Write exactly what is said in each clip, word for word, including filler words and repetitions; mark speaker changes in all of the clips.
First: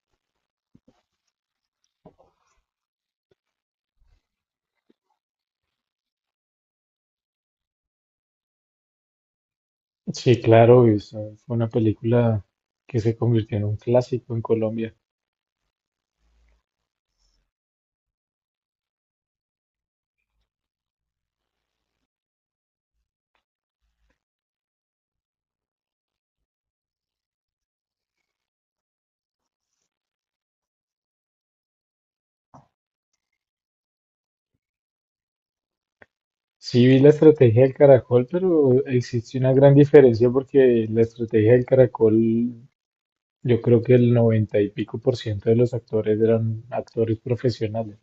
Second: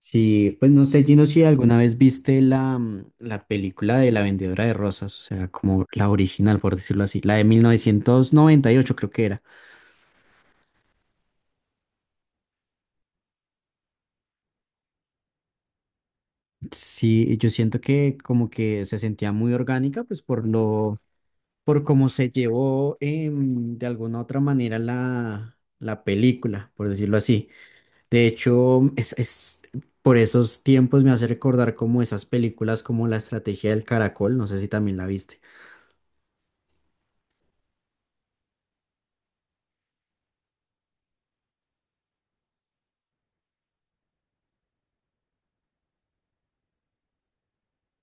Speaker 1: Sí, pues no sé, Gino, si alguna vez viste la, mm, la película de La Vendedora de Rosas, o sea, como la original, por decirlo así, la de mil novecientos noventa y ocho, creo que era.
Speaker 2: Sí, claro, y esa fue una película que se convirtió en un clásico en Colombia.
Speaker 1: Sí, yo siento que como que se sentía muy orgánica, pues por lo, por cómo se llevó em, de alguna otra manera la, la película, por decirlo así. De hecho, mm, es, es, por esos tiempos me hace recordar como esas películas como La Estrategia del Caracol, no sé si también la viste.
Speaker 2: Sí vi la estrategia del caracol, pero existe una gran diferencia porque la estrategia del caracol, yo creo que el noventa y pico por ciento de los actores eran actores profesionales.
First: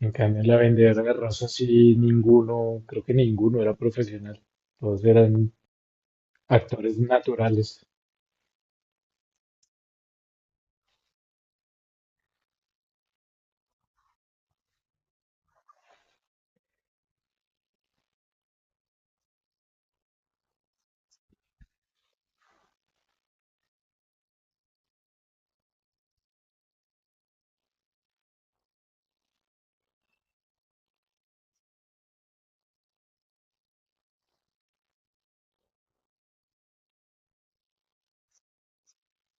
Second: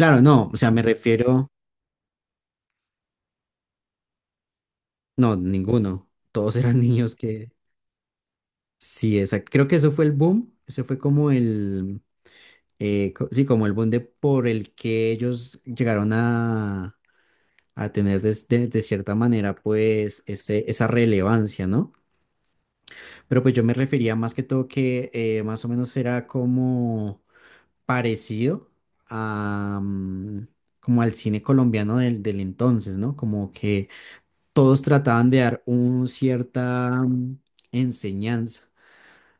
Speaker 2: En cambio, en
Speaker 1: no,
Speaker 2: la
Speaker 1: o sea, me
Speaker 2: vendedora de
Speaker 1: refiero.
Speaker 2: rosas sí ninguno, creo que ninguno era profesional. Todos
Speaker 1: No,
Speaker 2: eran
Speaker 1: ninguno. Todos eran
Speaker 2: actores
Speaker 1: niños que.
Speaker 2: naturales.
Speaker 1: Sí, exacto. Creo que eso fue el boom. Ese fue como el. Eh, co- sí, como el boom de por el que ellos llegaron a, a tener des- de, de cierta manera, pues, ese, esa relevancia, ¿no? Pero pues yo me refería más que todo que eh, más o menos era como parecido a, mm, como al cine colombiano del, del entonces, ¿no? Como que todos trataban de dar un cierta mm, enseñanza.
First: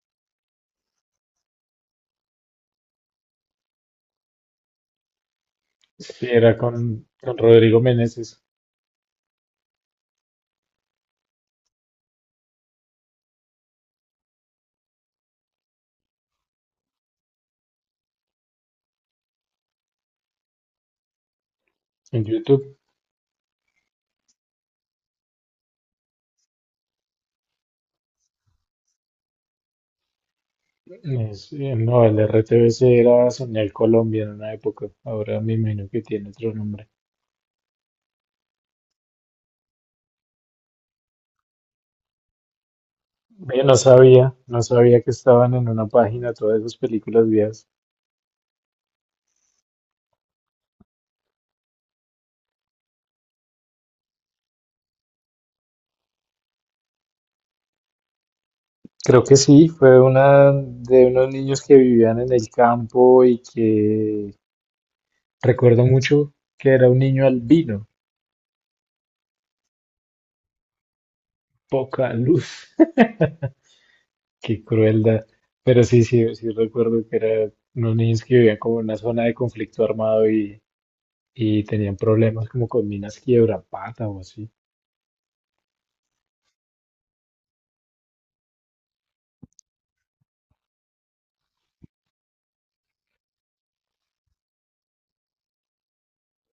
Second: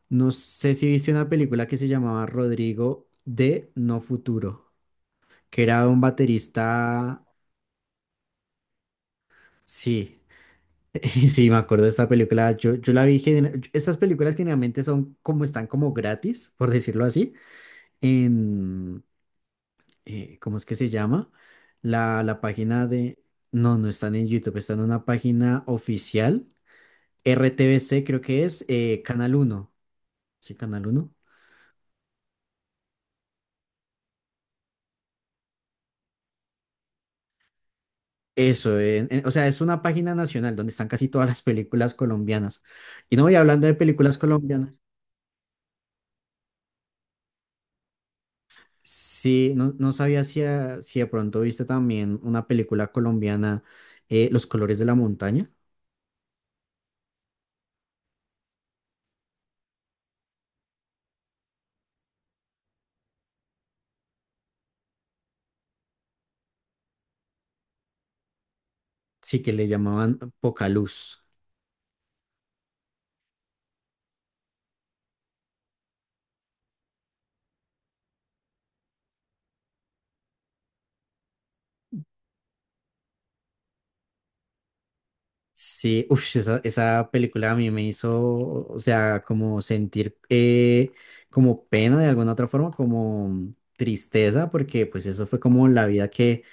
Speaker 1: No sé si viste una película que se llamaba Rodrigo de No Futuro, que era un
Speaker 2: Sí, era con,
Speaker 1: baterista.
Speaker 2: con Rodrigo Meneses.
Speaker 1: Sí, sí, me acuerdo de esta película. Yo, yo la vi. gener- Estas películas generalmente son como están como gratis, por decirlo así, en. Eh, ¿cómo es que se llama?
Speaker 2: En
Speaker 1: La, la
Speaker 2: YouTube.
Speaker 1: página de. No, no están en YouTube, están en una página oficial. R T B C creo que es eh, Canal Uno. Sí, ¿Canal Uno?
Speaker 2: Eh, sí, no, el R T B C era Señal Colombia en una época. Ahora me imagino que tiene otro nombre.
Speaker 1: Eso, en- en- o sea, es una página nacional donde están casi todas las películas colombianas. Y no voy
Speaker 2: Yo
Speaker 1: hablando de
Speaker 2: no
Speaker 1: películas
Speaker 2: sabía, no
Speaker 1: colombianas.
Speaker 2: sabía que estaban en una página todas esas películas viejas.
Speaker 1: Sí, no, no sabía si, a- si de pronto viste también una película colombiana, eh, Los colores de la montaña.
Speaker 2: Creo que sí, fue una de unos niños que vivían en el campo y que recuerdo mucho que era un niño albino.
Speaker 1: Sí, que le llamaban Poca Luz.
Speaker 2: Poca luz. Qué crueldad. Pero sí, sí, sí recuerdo que eran unos niños que vivían como en una zona de conflicto armado y, y tenían problemas como con minas Quiebrapata o así.
Speaker 1: Sí, uff, esa, esa película a mí me hizo, o sea, como sentir eh, como pena de alguna otra forma, como tristeza, porque pues eso fue como la vida que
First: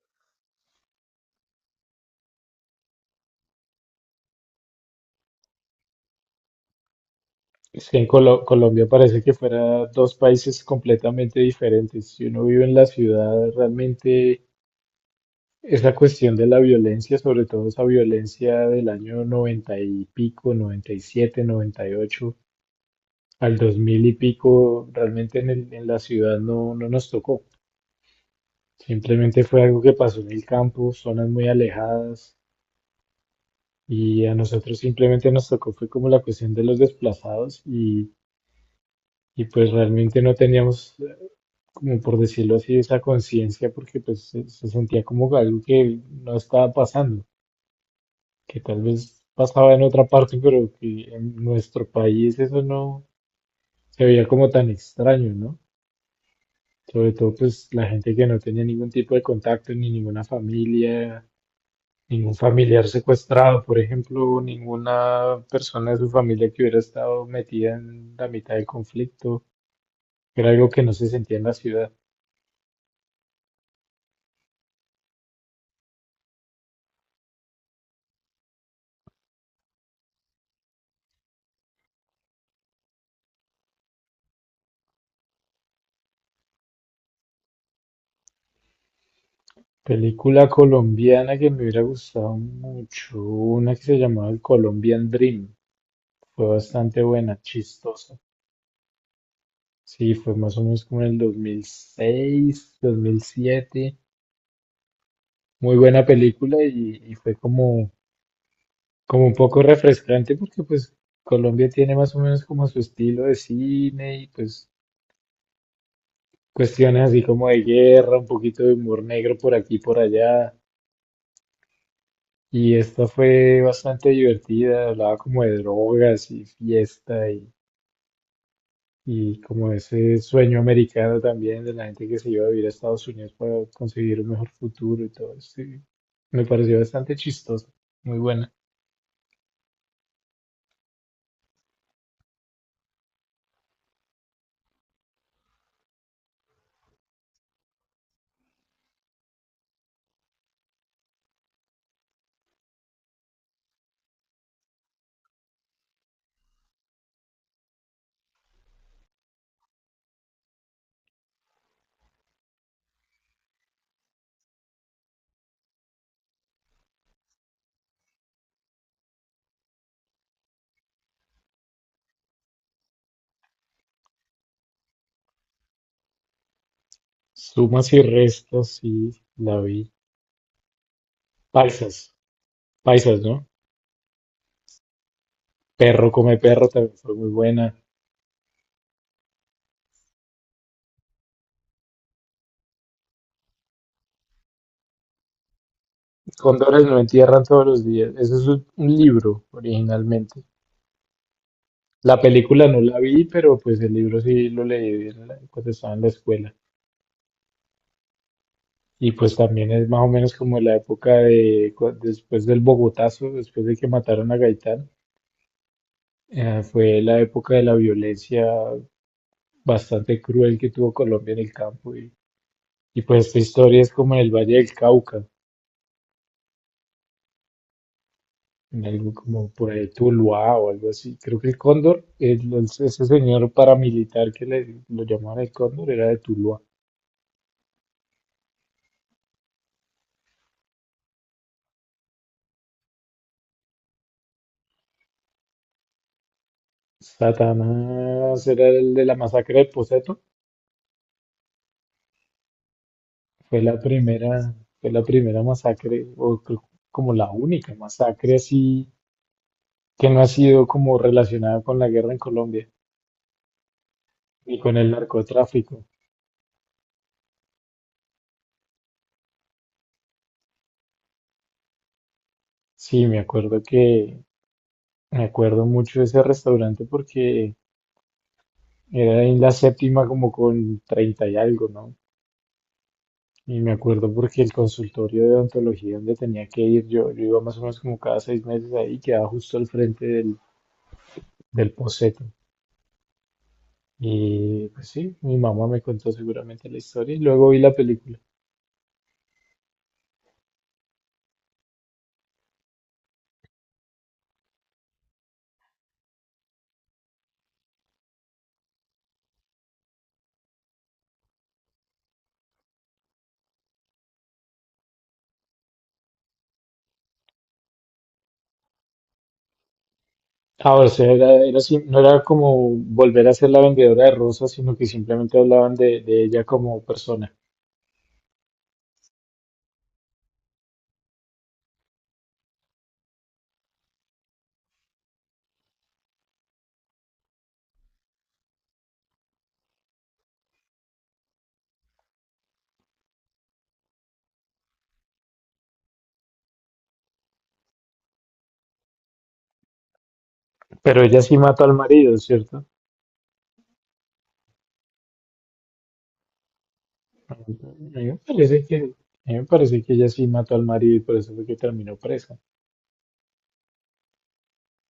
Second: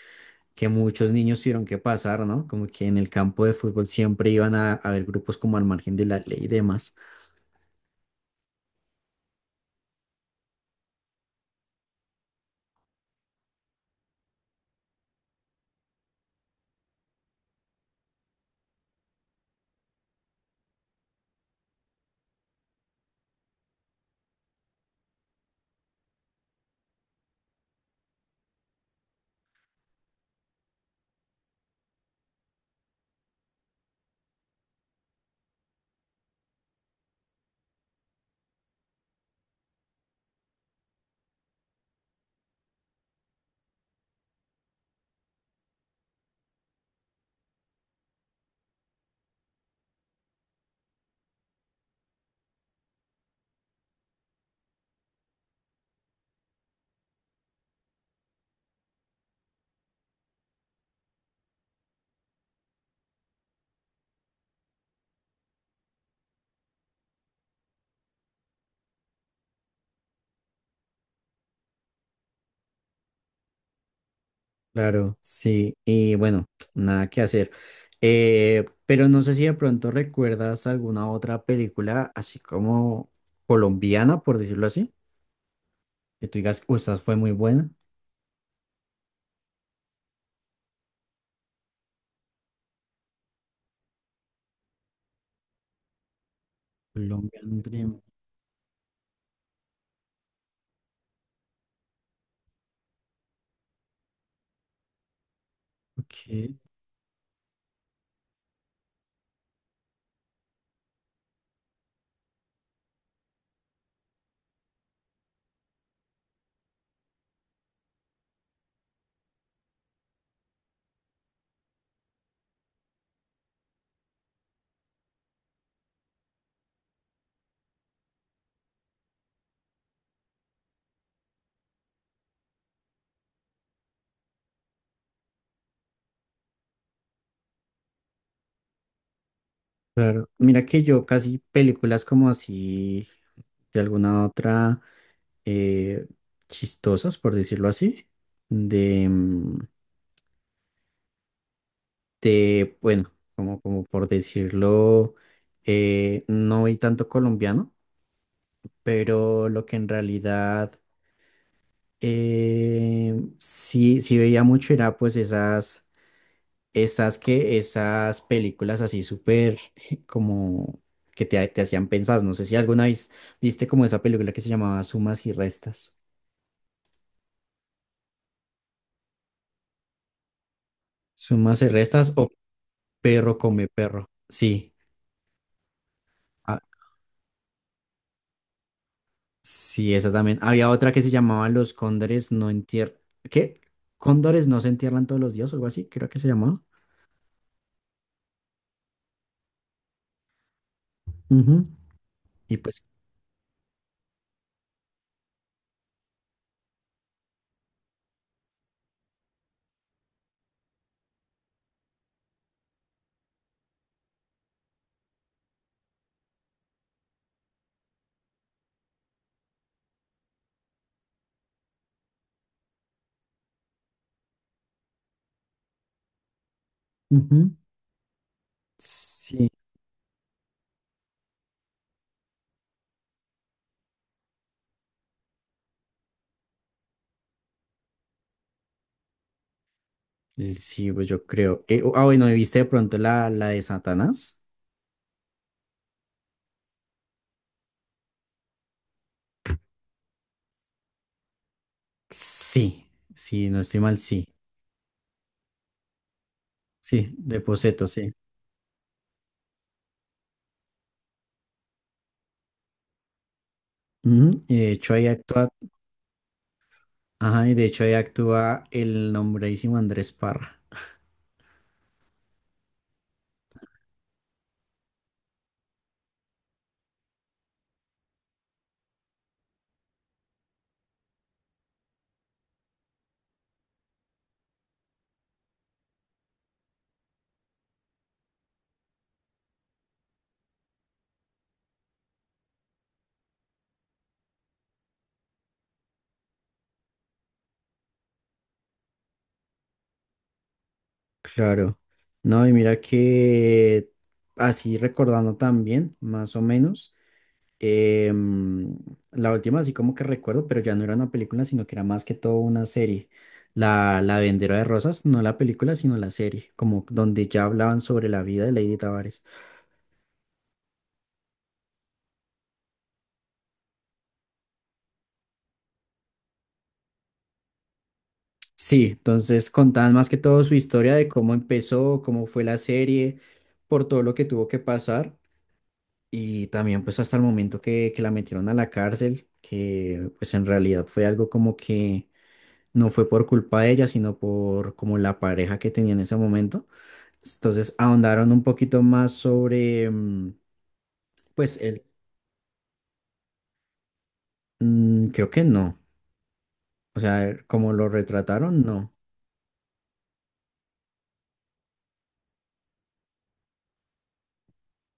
Speaker 1: que muchos niños tuvieron que pasar, ¿no? Como que en el campo de fútbol siempre iban a a haber grupos como al margen de la ley y demás.
Speaker 2: Es que en Colo- Colombia parece que fuera dos países completamente diferentes. Si uno vive en la ciudad, realmente esa cuestión de la violencia, sobre todo esa violencia del año noventa y pico, noventa, noventa y siete, noventa y ocho, al dos mil y pico, realmente en el- en la ciudad no, no nos tocó. Simplemente fue algo que pasó en el campo, zonas muy alejadas, y a nosotros simplemente nos tocó, fue como la cuestión de los desplazados, y, y pues realmente no teníamos, eh, como por decirlo así, esa conciencia, porque pues se, se sentía como algo que no estaba pasando, que tal vez pasaba en otra parte, pero que en nuestro país eso no se veía como tan extraño, ¿no? Sobre todo, pues la gente que no tenía ningún tipo de contacto, ni ninguna familia, ningún familiar secuestrado, por ejemplo, ninguna persona de su familia que hubiera estado metida en la mitad del conflicto. Era algo que no se sentía en la ciudad.
Speaker 1: Claro, sí, y bueno, nada que hacer. Eh, pero no sé si de pronto recuerdas alguna otra película así como colombiana, por decirlo así, que tú digas, o esta fue muy buena.
Speaker 2: Película colombiana que me hubiera gustado mucho, una que se llamaba El Colombian Dream. Fue bastante buena,
Speaker 1: Colombian Dream,
Speaker 2: chistosa. Sí, fue más o menos como en el dos mil seis, dos mil siete. Muy buena
Speaker 1: ok.
Speaker 2: película y, y fue como como un poco refrescante porque pues Colombia tiene más o menos como su estilo de cine y pues cuestiones así como de guerra, un poquito de humor negro por aquí y por allá. Y esta fue bastante divertida, hablaba como de drogas y fiesta y, y como ese sueño americano también de la gente que se iba a vivir a Estados Unidos para conseguir un mejor futuro y todo eso, y me pareció bastante chistoso, muy buena.
Speaker 1: Claro, mira que yo casi películas como así de alguna otra. eh, Chistosas, por decirlo así, de, mm, de, bueno, como, como por decirlo, eh, no vi tanto colombiano, pero lo que en realidad eh, sí, sí veía mucho era pues esas, esas que, esas películas así súper como que te, te hacían pensar, no sé si alguna vez viste como esa película que se llamaba Sumas y Restas,
Speaker 2: Sumas y restas, sí, la vi.
Speaker 1: Sumas y Restas
Speaker 2: Paisas,
Speaker 1: o
Speaker 2: paisas,
Speaker 1: Perro
Speaker 2: ¿no?
Speaker 1: come perro, sí.
Speaker 2: Perro come
Speaker 1: Ah,
Speaker 2: perro también fue muy buena.
Speaker 1: sí, esa también. Había otra que se llamaba Los Cóndores no entierran. ¿Qué? ¿Cóndores no se entierran todos los días o algo así? Creo que se llamaba.
Speaker 2: Cóndores no entierran todos los días. Eso es un un libro originalmente.
Speaker 1: Ujú.
Speaker 2: La
Speaker 1: Y
Speaker 2: película no
Speaker 1: pues.
Speaker 2: la vi, pero pues el libro sí lo leí en la- cuando estaba en la escuela. Y pues también es más o menos como la época de cu- después del Bogotazo, después de que mataron a Gaitán. eh, fue la época de la violencia bastante cruel que tuvo Colombia en el campo. Y, y pues esta historia es como en el Valle del Cauca.
Speaker 1: Ujú.
Speaker 2: En algo como
Speaker 1: Sí.
Speaker 2: por ahí Tuluá o algo así. Creo que el Cóndor, el- el- ese señor paramilitar que le, lo llamaban el Cóndor, era de Tuluá.
Speaker 1: el- Sí, pues yo creo. Eh, ah, bueno, ¿y viste de pronto la, la de Satanás?
Speaker 2: Satanás era el de la masacre de Poseto.
Speaker 1: Sí, sí,
Speaker 2: Fue
Speaker 1: no
Speaker 2: la
Speaker 1: estoy mal, sí.
Speaker 2: primera, fue la primera masacre, o creo que como
Speaker 1: Sí,
Speaker 2: la
Speaker 1: de
Speaker 2: única
Speaker 1: Poseto, sí.
Speaker 2: masacre así que no ha sido como relacionada con la guerra en Colombia
Speaker 1: Ujú. Y
Speaker 2: ni
Speaker 1: de
Speaker 2: con el
Speaker 1: hecho ahí actúa,
Speaker 2: narcotráfico.
Speaker 1: ajá, y de hecho ahí actúa el nombradísimo Andrés Parra.
Speaker 2: Sí, me acuerdo que, me acuerdo mucho de ese restaurante porque era en la séptima como con treinta y algo, ¿no? Y me acuerdo porque el consultorio de odontología donde tenía que ir, yo, yo iba más o menos como cada seis meses ahí, quedaba justo al frente del, del Poseto. Y pues sí, mi mamá me contó seguramente la historia y luego vi la película.
Speaker 1: Claro. No, y mira que así recordando también, más o menos, em, la última así como que recuerdo, pero ya no era una película, sino que era más que todo una serie. La, la Vendedora de Rosas, no la película, sino la serie, como donde ya hablaban sobre la vida de Lady Tavares.
Speaker 2: Ahora, o sea, era, era así, no era como volver a ser la vendedora de rosas, sino que simplemente hablaban de, de ella como persona.
Speaker 1: Sí, entonces contaban más que todo su historia de cómo empezó, cómo fue la serie, por todo lo que tuvo que pasar. Y también pues hasta el momento que, que la metieron a la cárcel, que pues en realidad fue algo como que no fue por culpa de ella, sino por como la pareja que tenía en ese momento. Entonces ahondaron un poquito más sobre, mm,
Speaker 2: Pero ella sí
Speaker 1: pues
Speaker 2: mató al
Speaker 1: él,
Speaker 2: marido, ¿cierto?
Speaker 1: mm, creo que no. O
Speaker 2: A
Speaker 1: sea,
Speaker 2: mí
Speaker 1: como lo
Speaker 2: me parece
Speaker 1: retrataron,
Speaker 2: que,
Speaker 1: no.
Speaker 2: a mí me parece que ella sí mató al marido y por eso fue que terminó presa.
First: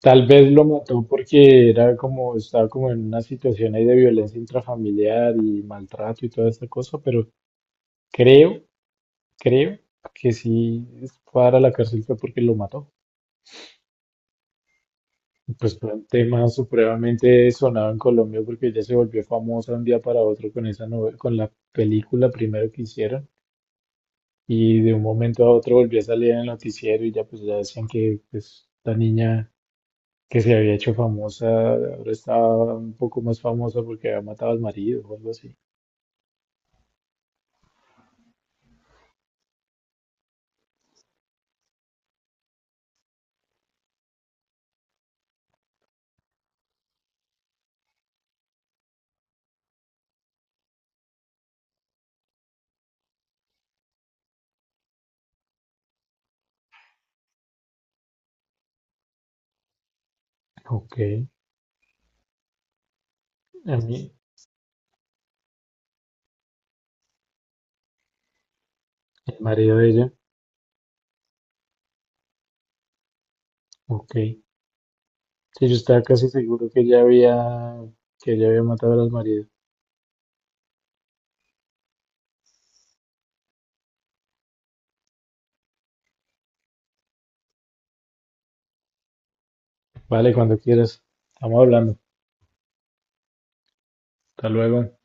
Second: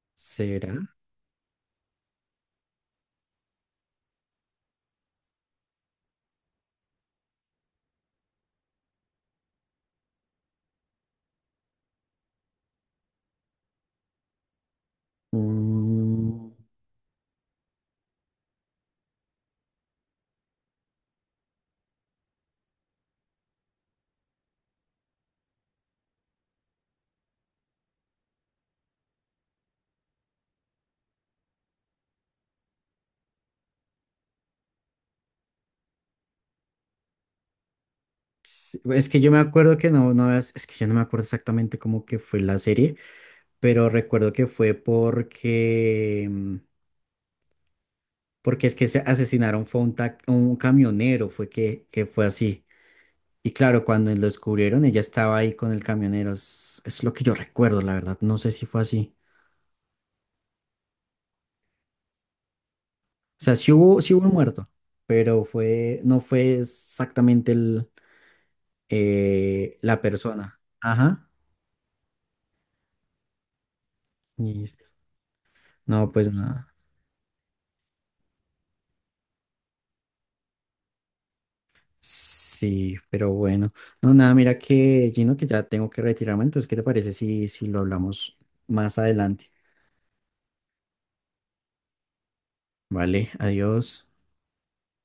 Speaker 2: Tal vez lo
Speaker 1: ¿Será?
Speaker 2: mató porque era como, estaba como en una situación ahí de violencia intrafamiliar y maltrato y toda esta cosa, pero creo, creo que sí fue a la cárcel fue porque lo mató. Y Pues fue un tema
Speaker 1: Mm,
Speaker 2: supremamente sonado en Colombia porque ella se volvió famosa un día para otro con esa novela, con la película primero que hicieron y de un momento a otro volvió a salir en el noticiero y ya pues ya decían que pues, esta niña que se había hecho famosa, ahora está un poco más famosa porque había matado al marido o algo así.
Speaker 1: sí, es que yo me acuerdo que no, no, es, es que yo no me acuerdo exactamente cómo que fue la serie, pero recuerdo que fue porque... mm, porque es que se asesinaron fue un, tac- un camionero, fue que, que fue así. Y claro, cuando lo descubrieron, ella estaba ahí con el camionero. Es, es lo que yo recuerdo, la verdad. No sé si fue así.
Speaker 2: Ok,
Speaker 1: O sea, sí
Speaker 2: a
Speaker 1: hubo,
Speaker 2: mí,
Speaker 1: sí hubo un muerto, pero fue, no fue exactamente el,
Speaker 2: el
Speaker 1: eh,
Speaker 2: marido de
Speaker 1: la
Speaker 2: ella,
Speaker 1: persona. Ajá.
Speaker 2: ok. Sí,
Speaker 1: Listo.
Speaker 2: yo estaba
Speaker 1: No,
Speaker 2: casi
Speaker 1: pues
Speaker 2: seguro
Speaker 1: nada.
Speaker 2: que ella había, que ella había matado al marido.
Speaker 1: Sí, pero bueno. No, nada, mira que, Gino, que ya tengo que retirarme. Entonces, ¿qué te parece si, si lo hablamos más adelante?
Speaker 2: Vale, cuando quieras. Estamos hablando.
Speaker 1: Vale, adiós.
Speaker 2: Hasta luego.